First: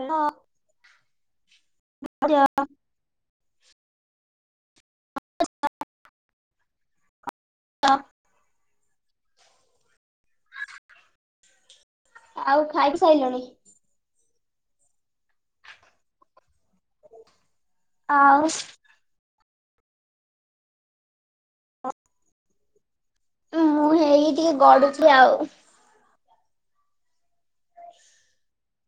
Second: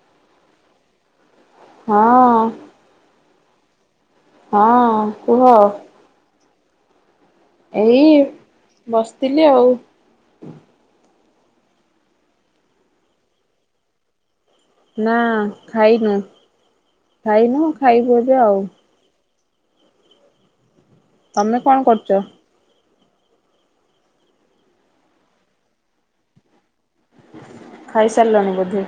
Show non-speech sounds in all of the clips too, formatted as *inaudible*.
Hello. ହଁ। ହଁ କୁହ। ଏଇ ବସିଥିଲି ଆଉ। ଆଉ ଖାଇକି ସାଇଲଣୀ? ନା ଖାଇନୁ ଖାଇନୁ ଖାଇବୁ ଏବେ ଆଉ। ତମେ କଣ କରୁଛ? ମୁଁ ହେଇ ଟିକେ ଗଡୁଛି ଆଉ। ଖାଇ ସାରିଲଣି ବୋଧେ?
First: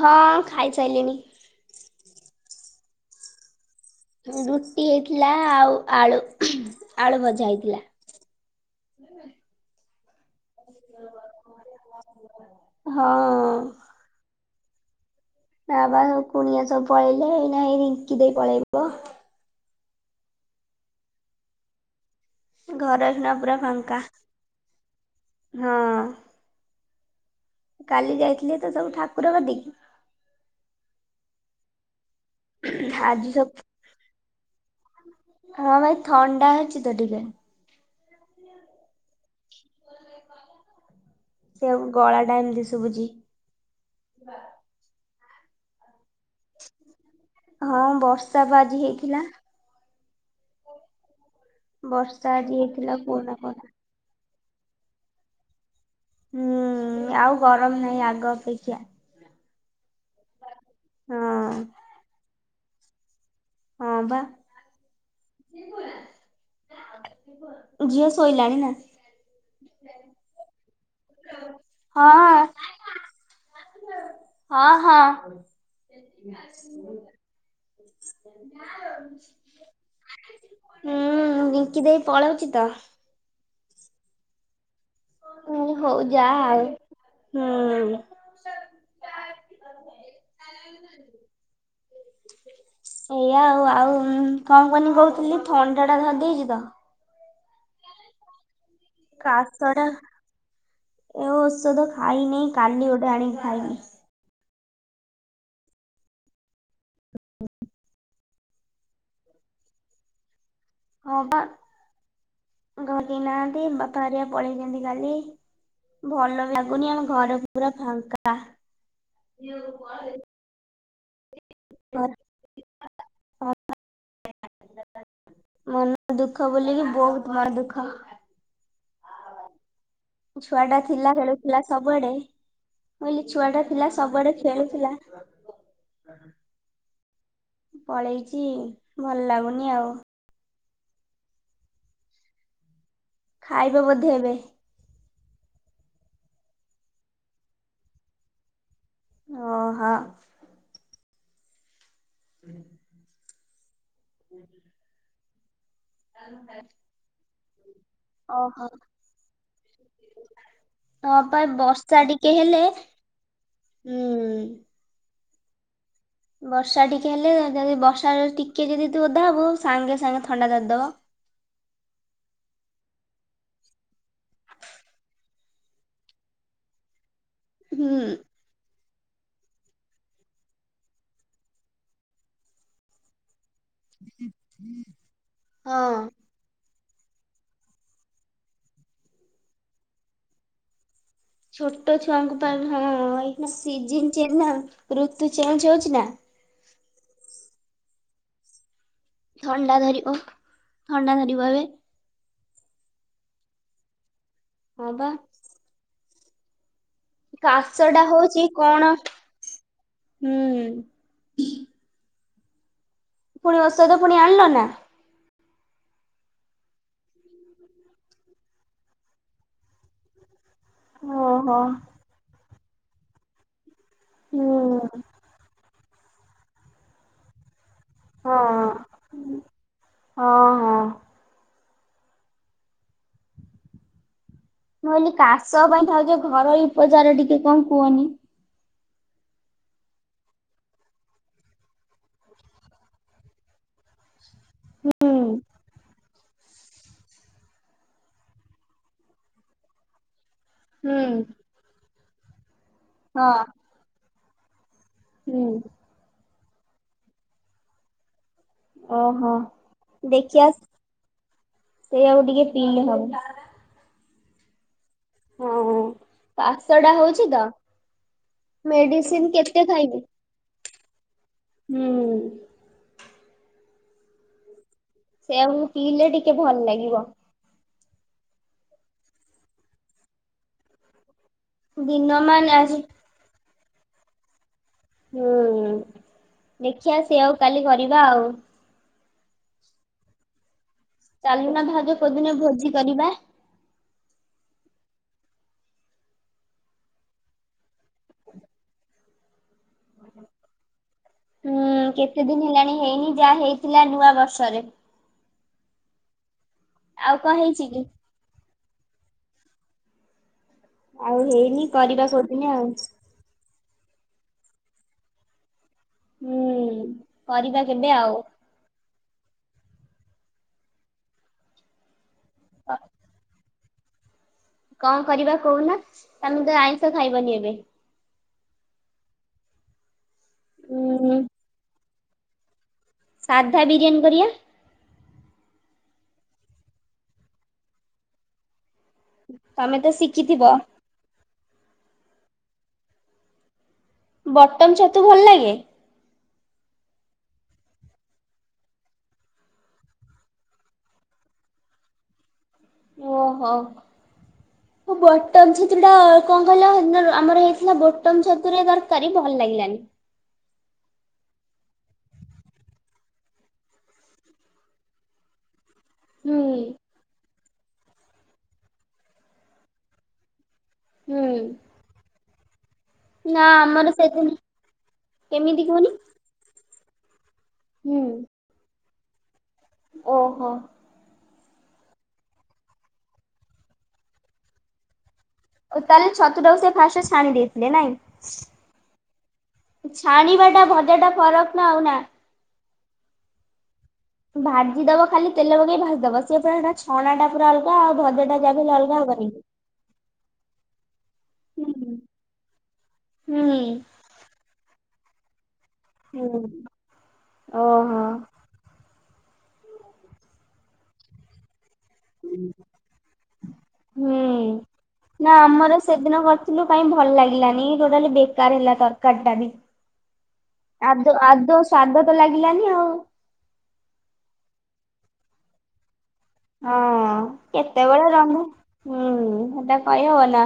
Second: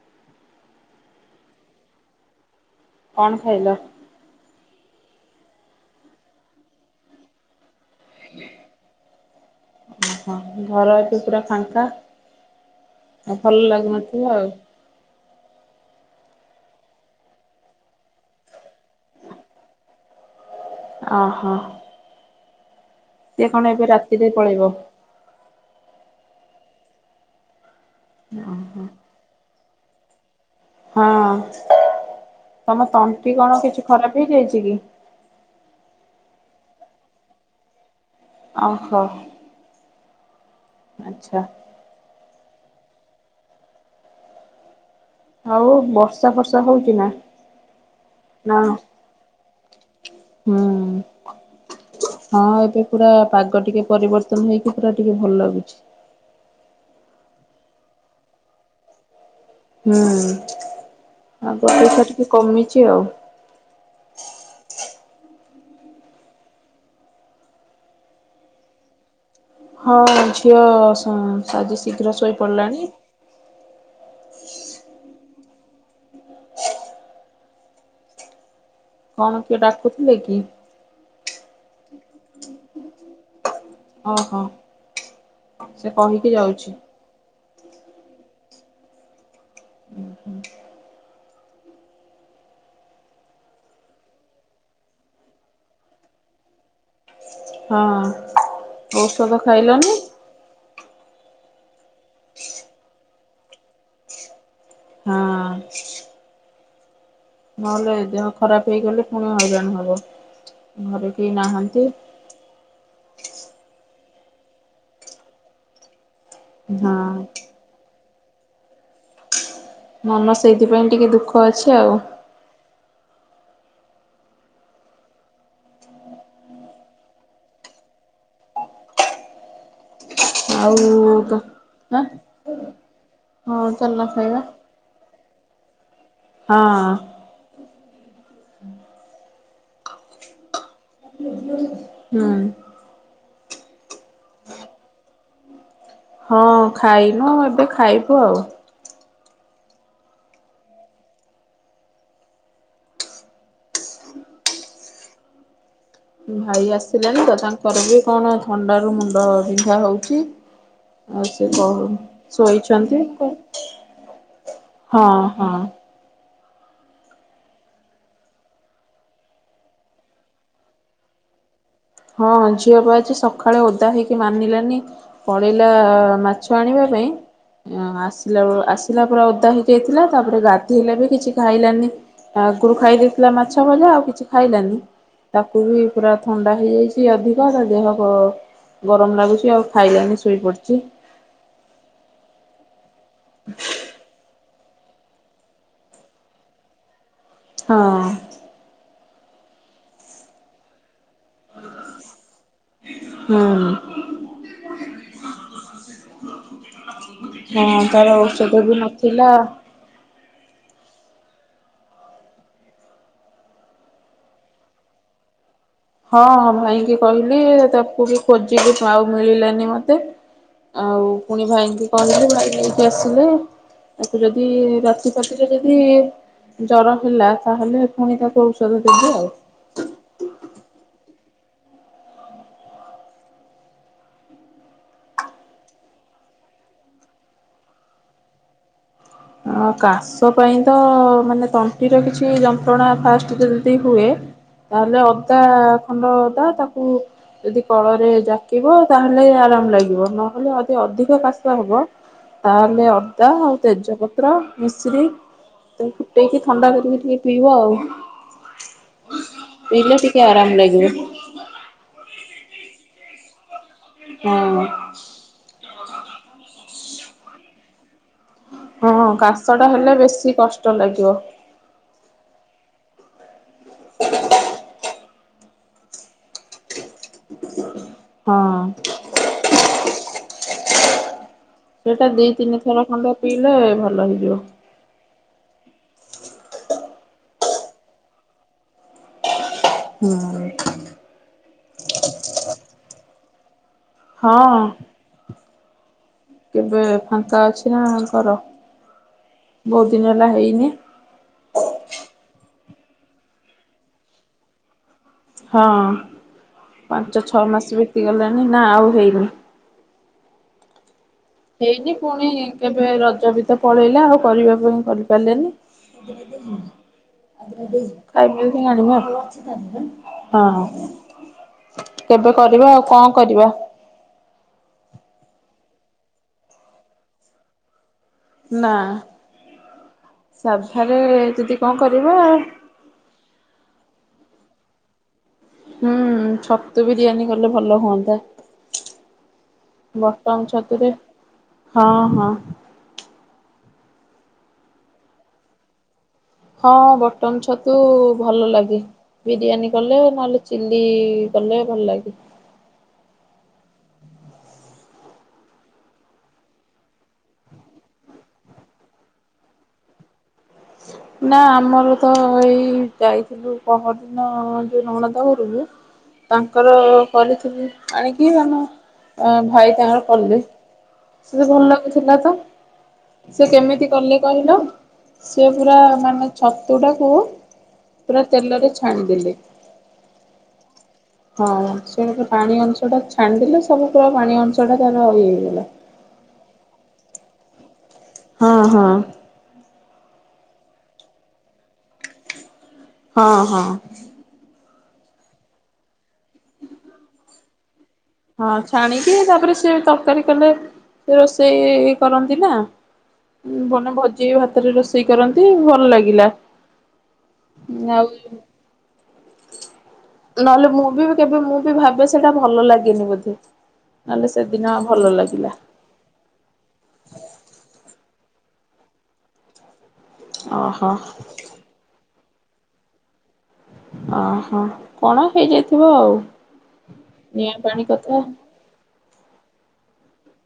ହଁ ଖାଇ ସାଇଲିଣିି। କଣ ଖାଇଲ? ରୁଟି ହେଇଥିଲା ଆଉ ଆଳୁ ଆଳୁ ଭଜା ହେଇଥିଲା। ଓହୋ ଘର ଏବେ ପୁରା ଫାଙ୍କା ହଁ ଭଲ ଲାଗୁନଥିବ ଆଉ। ନାବା ବା କୁଣିଆ ସବୁ ପଳେଇଲେ ଏଇନା ଏଇ ରିଙ୍କି ଦେଇ ପଳେଇବ। ଅହ। ଘରେ ସିଏ କଣ ଏବେ ରାତିରେ ପଳେଇବ। ହଁ। କାଲି ଯାଇଥିଲେ ତ ଓହୋ ସବୁ ଠାକୁର କତିକି ହଁ ତମ ଆଜି ତଣ୍ଟି କଣ ସବୁ କିଛି ଖରାପ ହେଇଯାଇଛି କି? ହଁ ପା ଏ ଥଣ୍ଡା ହେଇଛି ତ ଟିକେ। ଅ ହୋ। ଆଚ୍ଛା। ଗଳାଟା ଏମିତ୍ ସୁବୁଛି। ଆ ଉ ବର୍ଷା ବର୍ଷା ହଉଚ ନା ହଁ ବର୍ଷା ନା ବା ଆଜି ହେଇଥିଲା। ହୁଁ। ବର୍ଷା ଆଜି ହଁ ଏବେ ହେଇଥିଲା ପୁରା କୁହନା ପାଗ କୁହନା। ଟିକେ ପରିବର୍ତ୍ତନ ହେଇକି ପୁରା ଟିକେ ଭଲ ଲାଗୁଛି। ହୁଁ ଆଉ ଗରମ ନାହିଁ ଆଗ ଅପେକ୍ଷା। ହୁଁ ହଁ ଆଗ ଅପେକ୍ଷା ଟିକେ କମିଛି ଆଉ। ହଁ ବା। ଝିଅ ଶୋଇଲାଣି ନା। ହଁ ଝିଅ ଆଜି ଶୀଘ୍ର ଶୋଇ ହଁ। ପଡିଲାଣି। ହଁ ହଁ। *inaudible* କଣ କିଏ ଡାକୁଥିଲେ କି? ହୁଁ ରିଙ୍କି ଦେଇ ପଳଉଛି ତ। ଓହୋ ମୁଁ କହିଲି ସେ ହଉ ଯା କହିକି ଆଉ ଯାଉଛି। ହୁଁ। *inaudible* ସେଇଆଉ ଆଉ କଣ କନି କହୁଥିଲି ଥଣ୍ଡା ଟା ଧରିଦେଇଛି ତ। ହଁ। ଔଷଧ କାଶ ଟା ଖାଇଲନି? ଏ ଔଷଧ ଖାଇନି କାଲି ଗୋଟେ ଆଣିକି ଖାଇବି। ହଁ। ନହେଲେ ଦେହ ଖରାପ ହେଇଗଲେ ପୁଣି ହଇରାଣ ହବ ଘରେ କେହି ନାହାନ୍ତି। ଘର କେ ନାହାନ୍ତି ବାପା ହରିଆ ପଳେଇଛନ୍ତି କାଲି ଭଲ ଲାଗୁନି ଆମ ହଁ। ଘର ପୁରା ଫାଙ୍କା। ମନ ସେଇଥିପାଇଁ ଟିକେ ଦୁଃଖ। ଅଛି ଆଉ *unintelligible* ମନ ଦୁଃଖ ବୋଲିକି ବହୁତ ମନ ଦୁଃଖ। ଛୁଆ ଟା ଆଉ ଥିଲା ଖେଳୁଥିଲା ଆଁ ହଁ ସବୁଆଡେ। ମୁଁ କହିଲି ଛୁଆ ଟା ହଁ ଥିଲା ଚାଲୁନ ସବୁଆଡେ ଖାଇବା ଖେଳଥିଲା। ହଁ। ପଳେଇଛି ଭଲ ଲାଗୁନି ଆଉ। ହୁଁ। ଖାଇବ ବୋଧେ ଏବେ। ହଁ ଖାଇନୁ ଏବେ ଖାଇବୁ ଆଉ। ଓ ହଁ। *inaudible* ଭାଇ ଆସିଲାଣି ତ ତାଙ୍କର ବି କଣ ଓହୋ ଥଣ୍ଡା ରୁ ମୁଣ୍ଡ ବିନ୍ଧା ହଉଛି। ହଁ ଆଉ ପା ସେ କହୁ ବର୍ଷା ଟିକେ ହେଲେ ଶୋଇଛନ୍ତି ଉଁ କଣ। ହଁ ହଁ। ବର୍ଷା ଟିକେ ହେଲେ ଯଦି ବର୍ଷା ରେ ଟିକେ ଯଦି ତୁ ଓଦା ହବୁ ସାଙ୍ଗେ ସାଙ୍ଗେ ଥଣ୍ଡା ଧରିଦବ। ହଁଁ ଝିଅ ବା ଆଜି ସକାଳେ ଓଦା ହେଇକି ମାନିଲା ନି ପଳେଇଲା ମାଛ ଆଣିବା ପାଇଁ ହୁଁ ଆସିଲା ବଳ ଆସ୍ ଥିଲା ପୁରା ଓଦା ହେଇଯାଇଥିଲା ତାପରେ ଗାଧଇଲା ବି କିଛି ଖାଇଲାନି ଆଗରୁ ଖାଇ ପଥିଲା ମାଛ ଭଜା ଆଉ କିଛି ଖାଇଲାନି ତାକୁ ବି ହଁ ପୁରା ଥଣ୍ଡା ହେଇଯାଇଛି ଅଧିକ ତା ଦେହ ଗରମ ଲାଗୁଛି ଆଉ ଖାଇଲାନି ଶୋଇପଡ଼ିଛି। ଛୋଟ ଛୁଆଙ୍କ ପାଇଁ ହଁ ଏଇ ସିଜନ ଚେଞ୍ଚ ନା ଋତୁ ଚେଞ୍ଜ ହଉଛି ନା। ହଁ। ଥଣ୍ଡା ଧରିବ ଥଣ୍ଡା ଧରିବ ଏବେ। ହୁଁ। ହଁ ବା। ହଁ କାଶଟା ତାର ହଉଛି ଔଷଧ ବି କଣ? ନଥିଲା। ହୁଁ। ପୁଣି ଔଷଧ ପୁଣି ଆଣିଲନା? ହଁ ହଁ ଭାଇଙ୍କି କହିଲି ତାକୁ ବି ଖୋଜିଲି ଆଉ ମିଳିଲାନି ମତେ ଆଉ ପୁଣି ଓହୋ। ଭାଇଙ୍କି କହିଲି ଭାଇ ନେଇକି ଆସିଲେ ତାକୁ ଯଦି ହୁଁ ରାତି ଫାତିରେ ଯଦି ଯଦି ଜର ହେଲା ତାହେଲେ ପୁଣି ହଁ ତାକୁ ଔଷଧ ଦେବି ଆଉ। ହଁ। ହଁ। ମୁଁ କହିଲି କାଶ ପାଈଁ ଭାଉଜ ଘରୋଇ ଉପଚାର ଟିକେ କଣ କୁହନି? କାଶ ପାଇଁ ତ ମାନେ ତଣ୍ଟିର କିଛି ଯନ୍ତ୍ରଣା ଫାଷ୍ଟ ଯଦି ହୁଏ ତାହେଲେ ହୁଁ ଅଦା ଖଣ୍ଡ ଅଦା ତାକୁ ଯଦି କଳରେ ଜାକିବ ତାହେଲେ ଆରାମ ଲାଗିବ ନହେଲେ ହୁଁ ଅଧିକ କାଶ ହବ ତାହେଲେ ଅଦା ହଁ ଆଉ ତେଜପତ୍ର ମିଶ୍ରି ହୁଁ। ତ ଫୁଟେଇକି ଥଣ୍ଡା କରିକି ଟିକେ ପିଇବ ଆଉ। ଓହୋ। ପିଇଲେ ଟିକେ ଦେଖିବା ଆରାମ ଲାଗିବ। ସେଇଆକୁ ଟିକେ ପିଇଲେ ହବ। ହୁଁ। ହଁ କାଶଟା ହଉଛି ତ? ହଁ ମେଡିସିନ କେତେ କାଶଟା ହେଲେ ଖାଇବି ବେଶୀ କଷ୍ଟ ଲାଗିବ। ହୁଁ। ସେଇଆକୁ ପିଇଲେ ଟିକେ ଭଲ ଲାଗିବ। ହଁ। ସେଇଟା ଦିନ ଦିଇ ମାନ ତିନି ଆଜି ଥର ଖଣ୍ଡେ ପିଇଲେ ଭଲ ହେଇଯିବ। ହୁଁ ଦେଖିବା ସେଇଆକୁ କାଲି କରିବା ଆଉ ହିଁ। ଚାଲୁନା ଭାଉଜ କୋଉଦିନ ଭୋଜି କରିବା। ହଁ। କେବେ ଫାଙ୍କା ଅଛିନା କର ବହୁତ ଦିନ ହେଲା ହେଇନି। ହୁଁ କେତେ ଦିନ ହେଲାଣି ହେଇନି ଯାହା ହେଇଥିଲା ନୂଆ ବର୍ଷରେ। ହଁ ଆଉ ପାଞ୍ଚ କଣ ଛଅ ହେଇଛି ମାସ କି? ବିତିଗଲାଣି ନା ଆଉ ହେଇନି। ଆଉ ହେଇ ହେଇନି ପୁଣି କେବେ ରଜ ବିତ ପଳେଇଲା ଆଉ କରିବା ପାଇଁ କରିପାରିଲେନି। ହୁଁ କରିବା କେବେ ଆଉ। *unintelligible* ହଁ କେବେ କରିବା ଆଉ କ କରିବ କଣ କରିବା କହୁନା ତମେ ତ ଆଇଁଷ ଖାଇବନି ଏବେ ନା ସାଧାରେ ଉଁ ଯଦି କଣ କରିବା। ସାଧା ବିରିୟାନୀ କରିବା। ହୁଁ ଛତୁ ବିରିୟାନୀ କଲେ ଭଲ ହୁଅନ୍ତା। ତମେ ତ ବଟମ୍ ଶିଖିଥିବ। ଛତୁରେ ହଁ ହଁ। ବଟମ ଛତୁ ଭଲ ଲାଗେ। ହଁ ବଟମ୍ ଛତୁ ଭଲ ଲାଗେ। ବିରିୟାନୀ କଲେ ନହେଲେ ଚିଲ୍ଲି କଲେ ଭଲ ଲାଗେ। ଓହୋ। ବଟମ ଛତୁଟା କଣ କହିଲ ଆମର ହେଇଥିଲା ବଟମ ଛତୁରେ ଦରକାରୀ ଭଲ ଲାଗିଲାନି। ନା ଆମର ତ ଏଇ ଯାଇଥିଲୁ ପହରଦିନ ଯୋଉ ନଣନ୍ଦ ଘରକ୍ର ହୁଁ ତାଙ୍କର କରିଥିଲି ଆଣିକି ମାନ ଭାଇ ତାଙ୍କର କଲେ ହୁଁ ସେ ତ ଭଲ ଲାଗୁଥିଲା ତ ନା ସେ ଆମର କେମିତି କଲେ ସେଦିନ କହିଲ? ସେ କେମିତି ପୁରା କୁହନି ମାନେ ଛତୁଟାକୁ ହୁଁ ପୁରା ତେଲରେ ଛାଣିଦେଲେ। ଓହୋ। ହଁ ସେମିତି ପାଣି ଅଂଶ ଟା ଛାଣ୍ଡଦେଲେ ସବୁ ପୁରା ପାଣି ଅଂଶ ଟା ତାର ଇଏ ହେଇଗଲା। ତାହେଲେ ଛତୁଟାକୁ ସେ ଫାଷ୍ଟ ଛାଣି ଦେଇଥିଲେ ନାଇଁ। ହଁ ହଁ। ଛାଣିବା ଟା ଭଜା ଟା ଫରକ ନା ଆଉ ନା। ହଁ ହଁ। ଭାଜିଦବ ଖାଲି ତେଲ ପକେଇ ଭାଜିଦବ ସେ ପୁରା ହେଟା ଛଣା ଟା ପୁରା ଅଲଗା ଆଉ ଭଜା ଟା ହଁ ଛାଣିକି ତାପରେ ସେ ତରକାରୀ କଲେ ସେ ରୋଷେଇ କରନ୍ତି ନା। ହୁଁ ଭଲ ଭୋଜିଭାତରେ ରୋଷେଇ କରନ୍ତି ଭଲ ଲାଗେ। ଇଲା, ହୁଁ ଓହୋ ଆଉ ନହେଲେ ମୁଁ ବି କେବେ ମୁଁ ବି ଭାବେ ସେଟା ଭଲ ଲାଗେନି ବୋଧେ ନହେଲେ ସେଦିନ ଭଲ ଲାଗିଲା। ତାହେଲେ ସେଦିନ କଣ କରିଥିଲୁ କାଇଁ ଭଲ ଲାଗିଲାନି ଟୋଟାଲି ବେକାର ହେଲା ତରକାରୀ ଟା ବି। ଓହୋ ଆଦୌ ଆଦୌ ସ୍ଵାଦ ତ ଲାଗିଲାନି ଆଉ ଓ ହୋ କଣ ହେଇଯାଇଥିବ ଆଉ। ହଁ ନିଆଁ ପାଣି କେତେବେଳେ କଥା ରାନ୍ଧ, ହୁଁ ସେଟା କହି ହବ ନା।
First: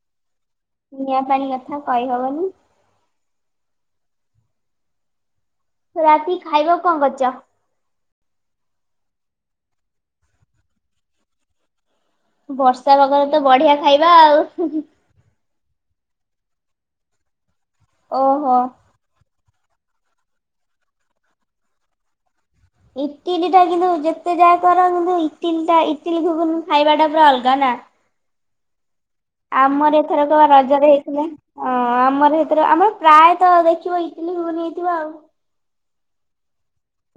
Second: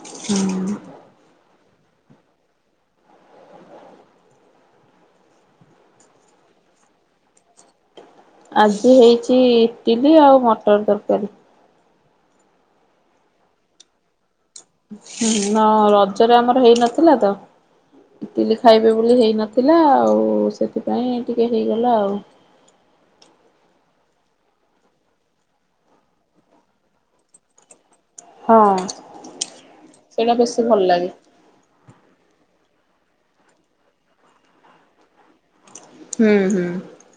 ହୁଁ। ନିଆଁ ପାଣି କଥା କହିହବନି। ରାତିକି ଖାଇବାକୁ କଣ କରିଚ? ଆଜି ହେଇଚି ଇଟିଲି ଆଉ ମଟର ତରକାରୀ। ବର୍ଷା ପାଗରେ ତ ବଢିଆ ଖାଇବା ଆଉ। ହଁ ନା ରଜରେ ଆମର ହେଇନଥିଲା ତ, ଓହୋ ଇଟିଲି ଖାଇ ବି ବୋଲି ହେଇନଥିଲା, ଆଉ ସେଥିପାଇଁ ଟିକେ ହେଇଗଲା ଆଉ। ଇଟିଲି ଟା କିନ୍ତୁ ଯେତେ ଯାହା କର, କିନ୍ତୁ ଇଟିଲି ଟା ଇଟିଲି ଘୁଗୁନି ଖାଇବା ଟା ପୁରା ଅଲଗା ନା। ହଁ। ଆମର ସେଇଟା ଏଥରକ ବେଶୀ ଭଲ ରଜରେ ଲାଗେ। ହେଇଥିଲା ହଁ ଆମର ଏଥର ଆମର ପ୍ରାୟତ ଦେଖିବ ଇଟିଲି, ଘୁଗୁନି ହେଇଥିବ ଆଉ। ହୁଁ- ହୁଁ।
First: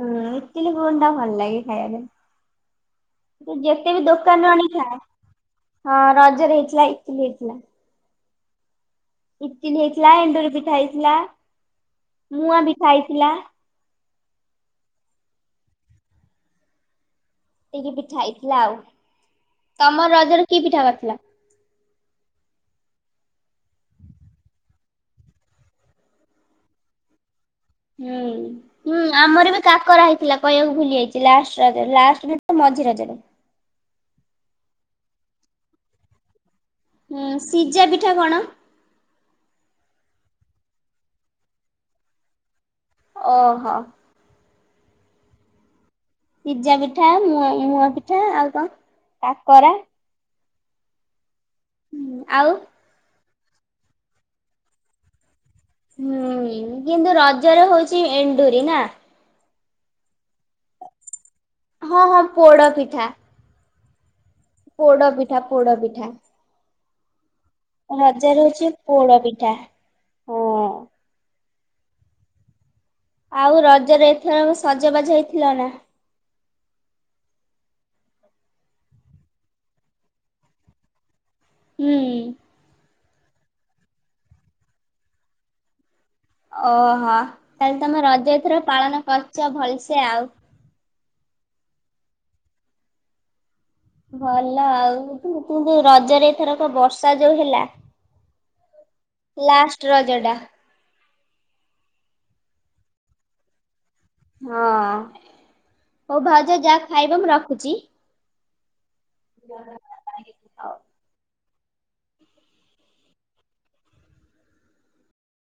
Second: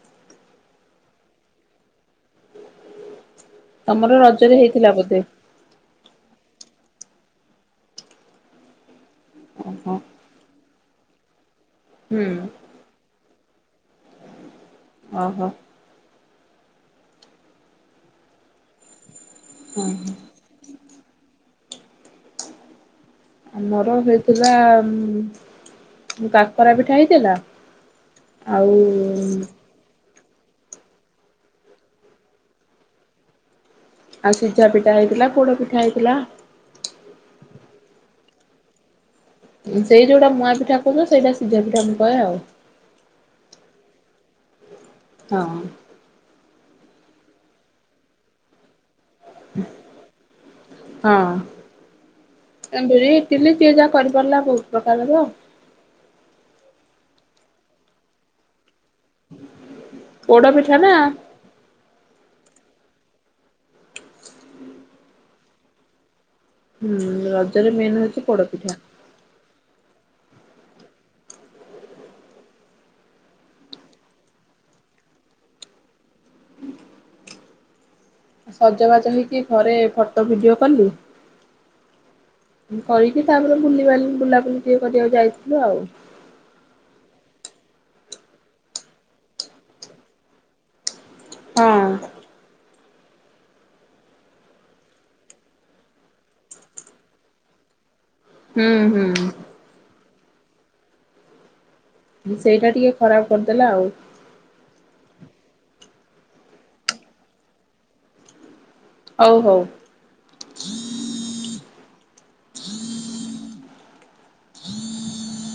ହୁଁ ଇଟିଲି, ଘୁଗୁନିଟା ଭଲ ଲାଗେ ଖାଇଆ ପାଇଁ। ତୁ ଯେତେ ବି ତମର ଦୋକାନରୁ ରଜରେ ଆଣିକି ହେଇଥିଲା ଖାଆ, ବୋଧେ? ହଁ ରଜରେ ହେଇଥିଲା ଇଟିଲି ହେଇଥିଲା। ଇଟିଲି ଓହୋ। ହେଇଥିଲା, ଏଣ୍ଡୁରି ପିଠା ହେଇଥିଲା, ହୁଁ। ମୁଆଁ ପିଠା ହେଇଥିଲା। ଓ ହୋ। ଏତିକି ପିଠା ହେଇଥିଲା ଆଉ। ହଁ ତମର ରଜରେ କି ପିଠା କରିଥିଲ? ଆମର ହେଇଥିଲା, କାକରା ପିଠା ହେଇଥିଲା ହୁଁ- ଆଉ ହୁଁ ଆମର ବି କାକରା ହେଇଥିଲା କହିଆକୁ ଭୁଲି ଯାଇଛି, ଲାଷ୍ଟ ରଜରେ ଲାଷ୍ଟ ନୁହେଁ ତ ମଝି ରଜରେ। ଆଉ ସିଝା ପିଠା ହେଇଥିଲା, ପୋଡ ପିଠା ହେଇଥିଲା। ହୁଁ ସିଜା ପିଠା କଣ? ସେଇ ଯୋଉଟା ମୁଆଁ ପିଠା କହୁଚ, ସେଇଟା ସିଝା ପିଠା ମୁଁ କହେ ଆଉ। ଓ ହୋ। ହଁ। ସିଜା ପିଠା, ମୁଆଁ ମୁଆଁ ପିଠା ଆଉ କଣ କାକରା ହଁ। ହୁଁ ଆଉ ଏଣ୍ଡୁରି, ଇଟିଲି ଯିଏ ଯାହା କରିପାରିଲା ବହୁତ ପ୍ରକାରର। ହୁଁ କିନ୍ତୁ ରଜରେ ହଉଚି ଏଣ୍ଡୁରି ନା। ପୋଡ଼ପିଠା ନା। ହଁ- ହଁ ପୋଡ ପିଠା। ପୋଡ ପିଠା ପୋଡ ପିଠା। ହୁଁ ର ରଜରେ ହଉଚି ପୋଡପିଠା ହଁ। ଆଉ ରଜରେ ଏଥର ସଜବାଜ ହେଇଥିଲ ନା? ସଜବାଜ ହେଇକି ଘରେ ଫଟୋ ଭିଡିଓ କଲି। ହୁଁ। କରିକି, ତାପରେ ବୁଲିିବାଲି ବୁଲାବୁଲି ଟିକେ କରିବାକୁ ଯାଇଥିଲୁ ଆଉ। ଓ ହୋ, ତାହେଲେ ତମେ ରଜ ଏଥର ପାଳନ କରିଚ ଭଲସେ ଆଉ। ହଁ। ଭଲ ଆଉ, ରଜରେ ଏଥରକ ବର୍ଷା ଯୋଉ ହେଲା ହୁଁ- ହୁଁ। ଲାଷ୍ଟ ରଜଟା। ସେଇଟା ଟିକେ ଖରାପ କରିଦେଲା ଆଉ। ହଁ ହଉ ଭାଉଜ ଯାଅ ଖାଇବ, ମୁଁ ରଖୁଛି। ହଉ ହଉ। ହ ହଉ।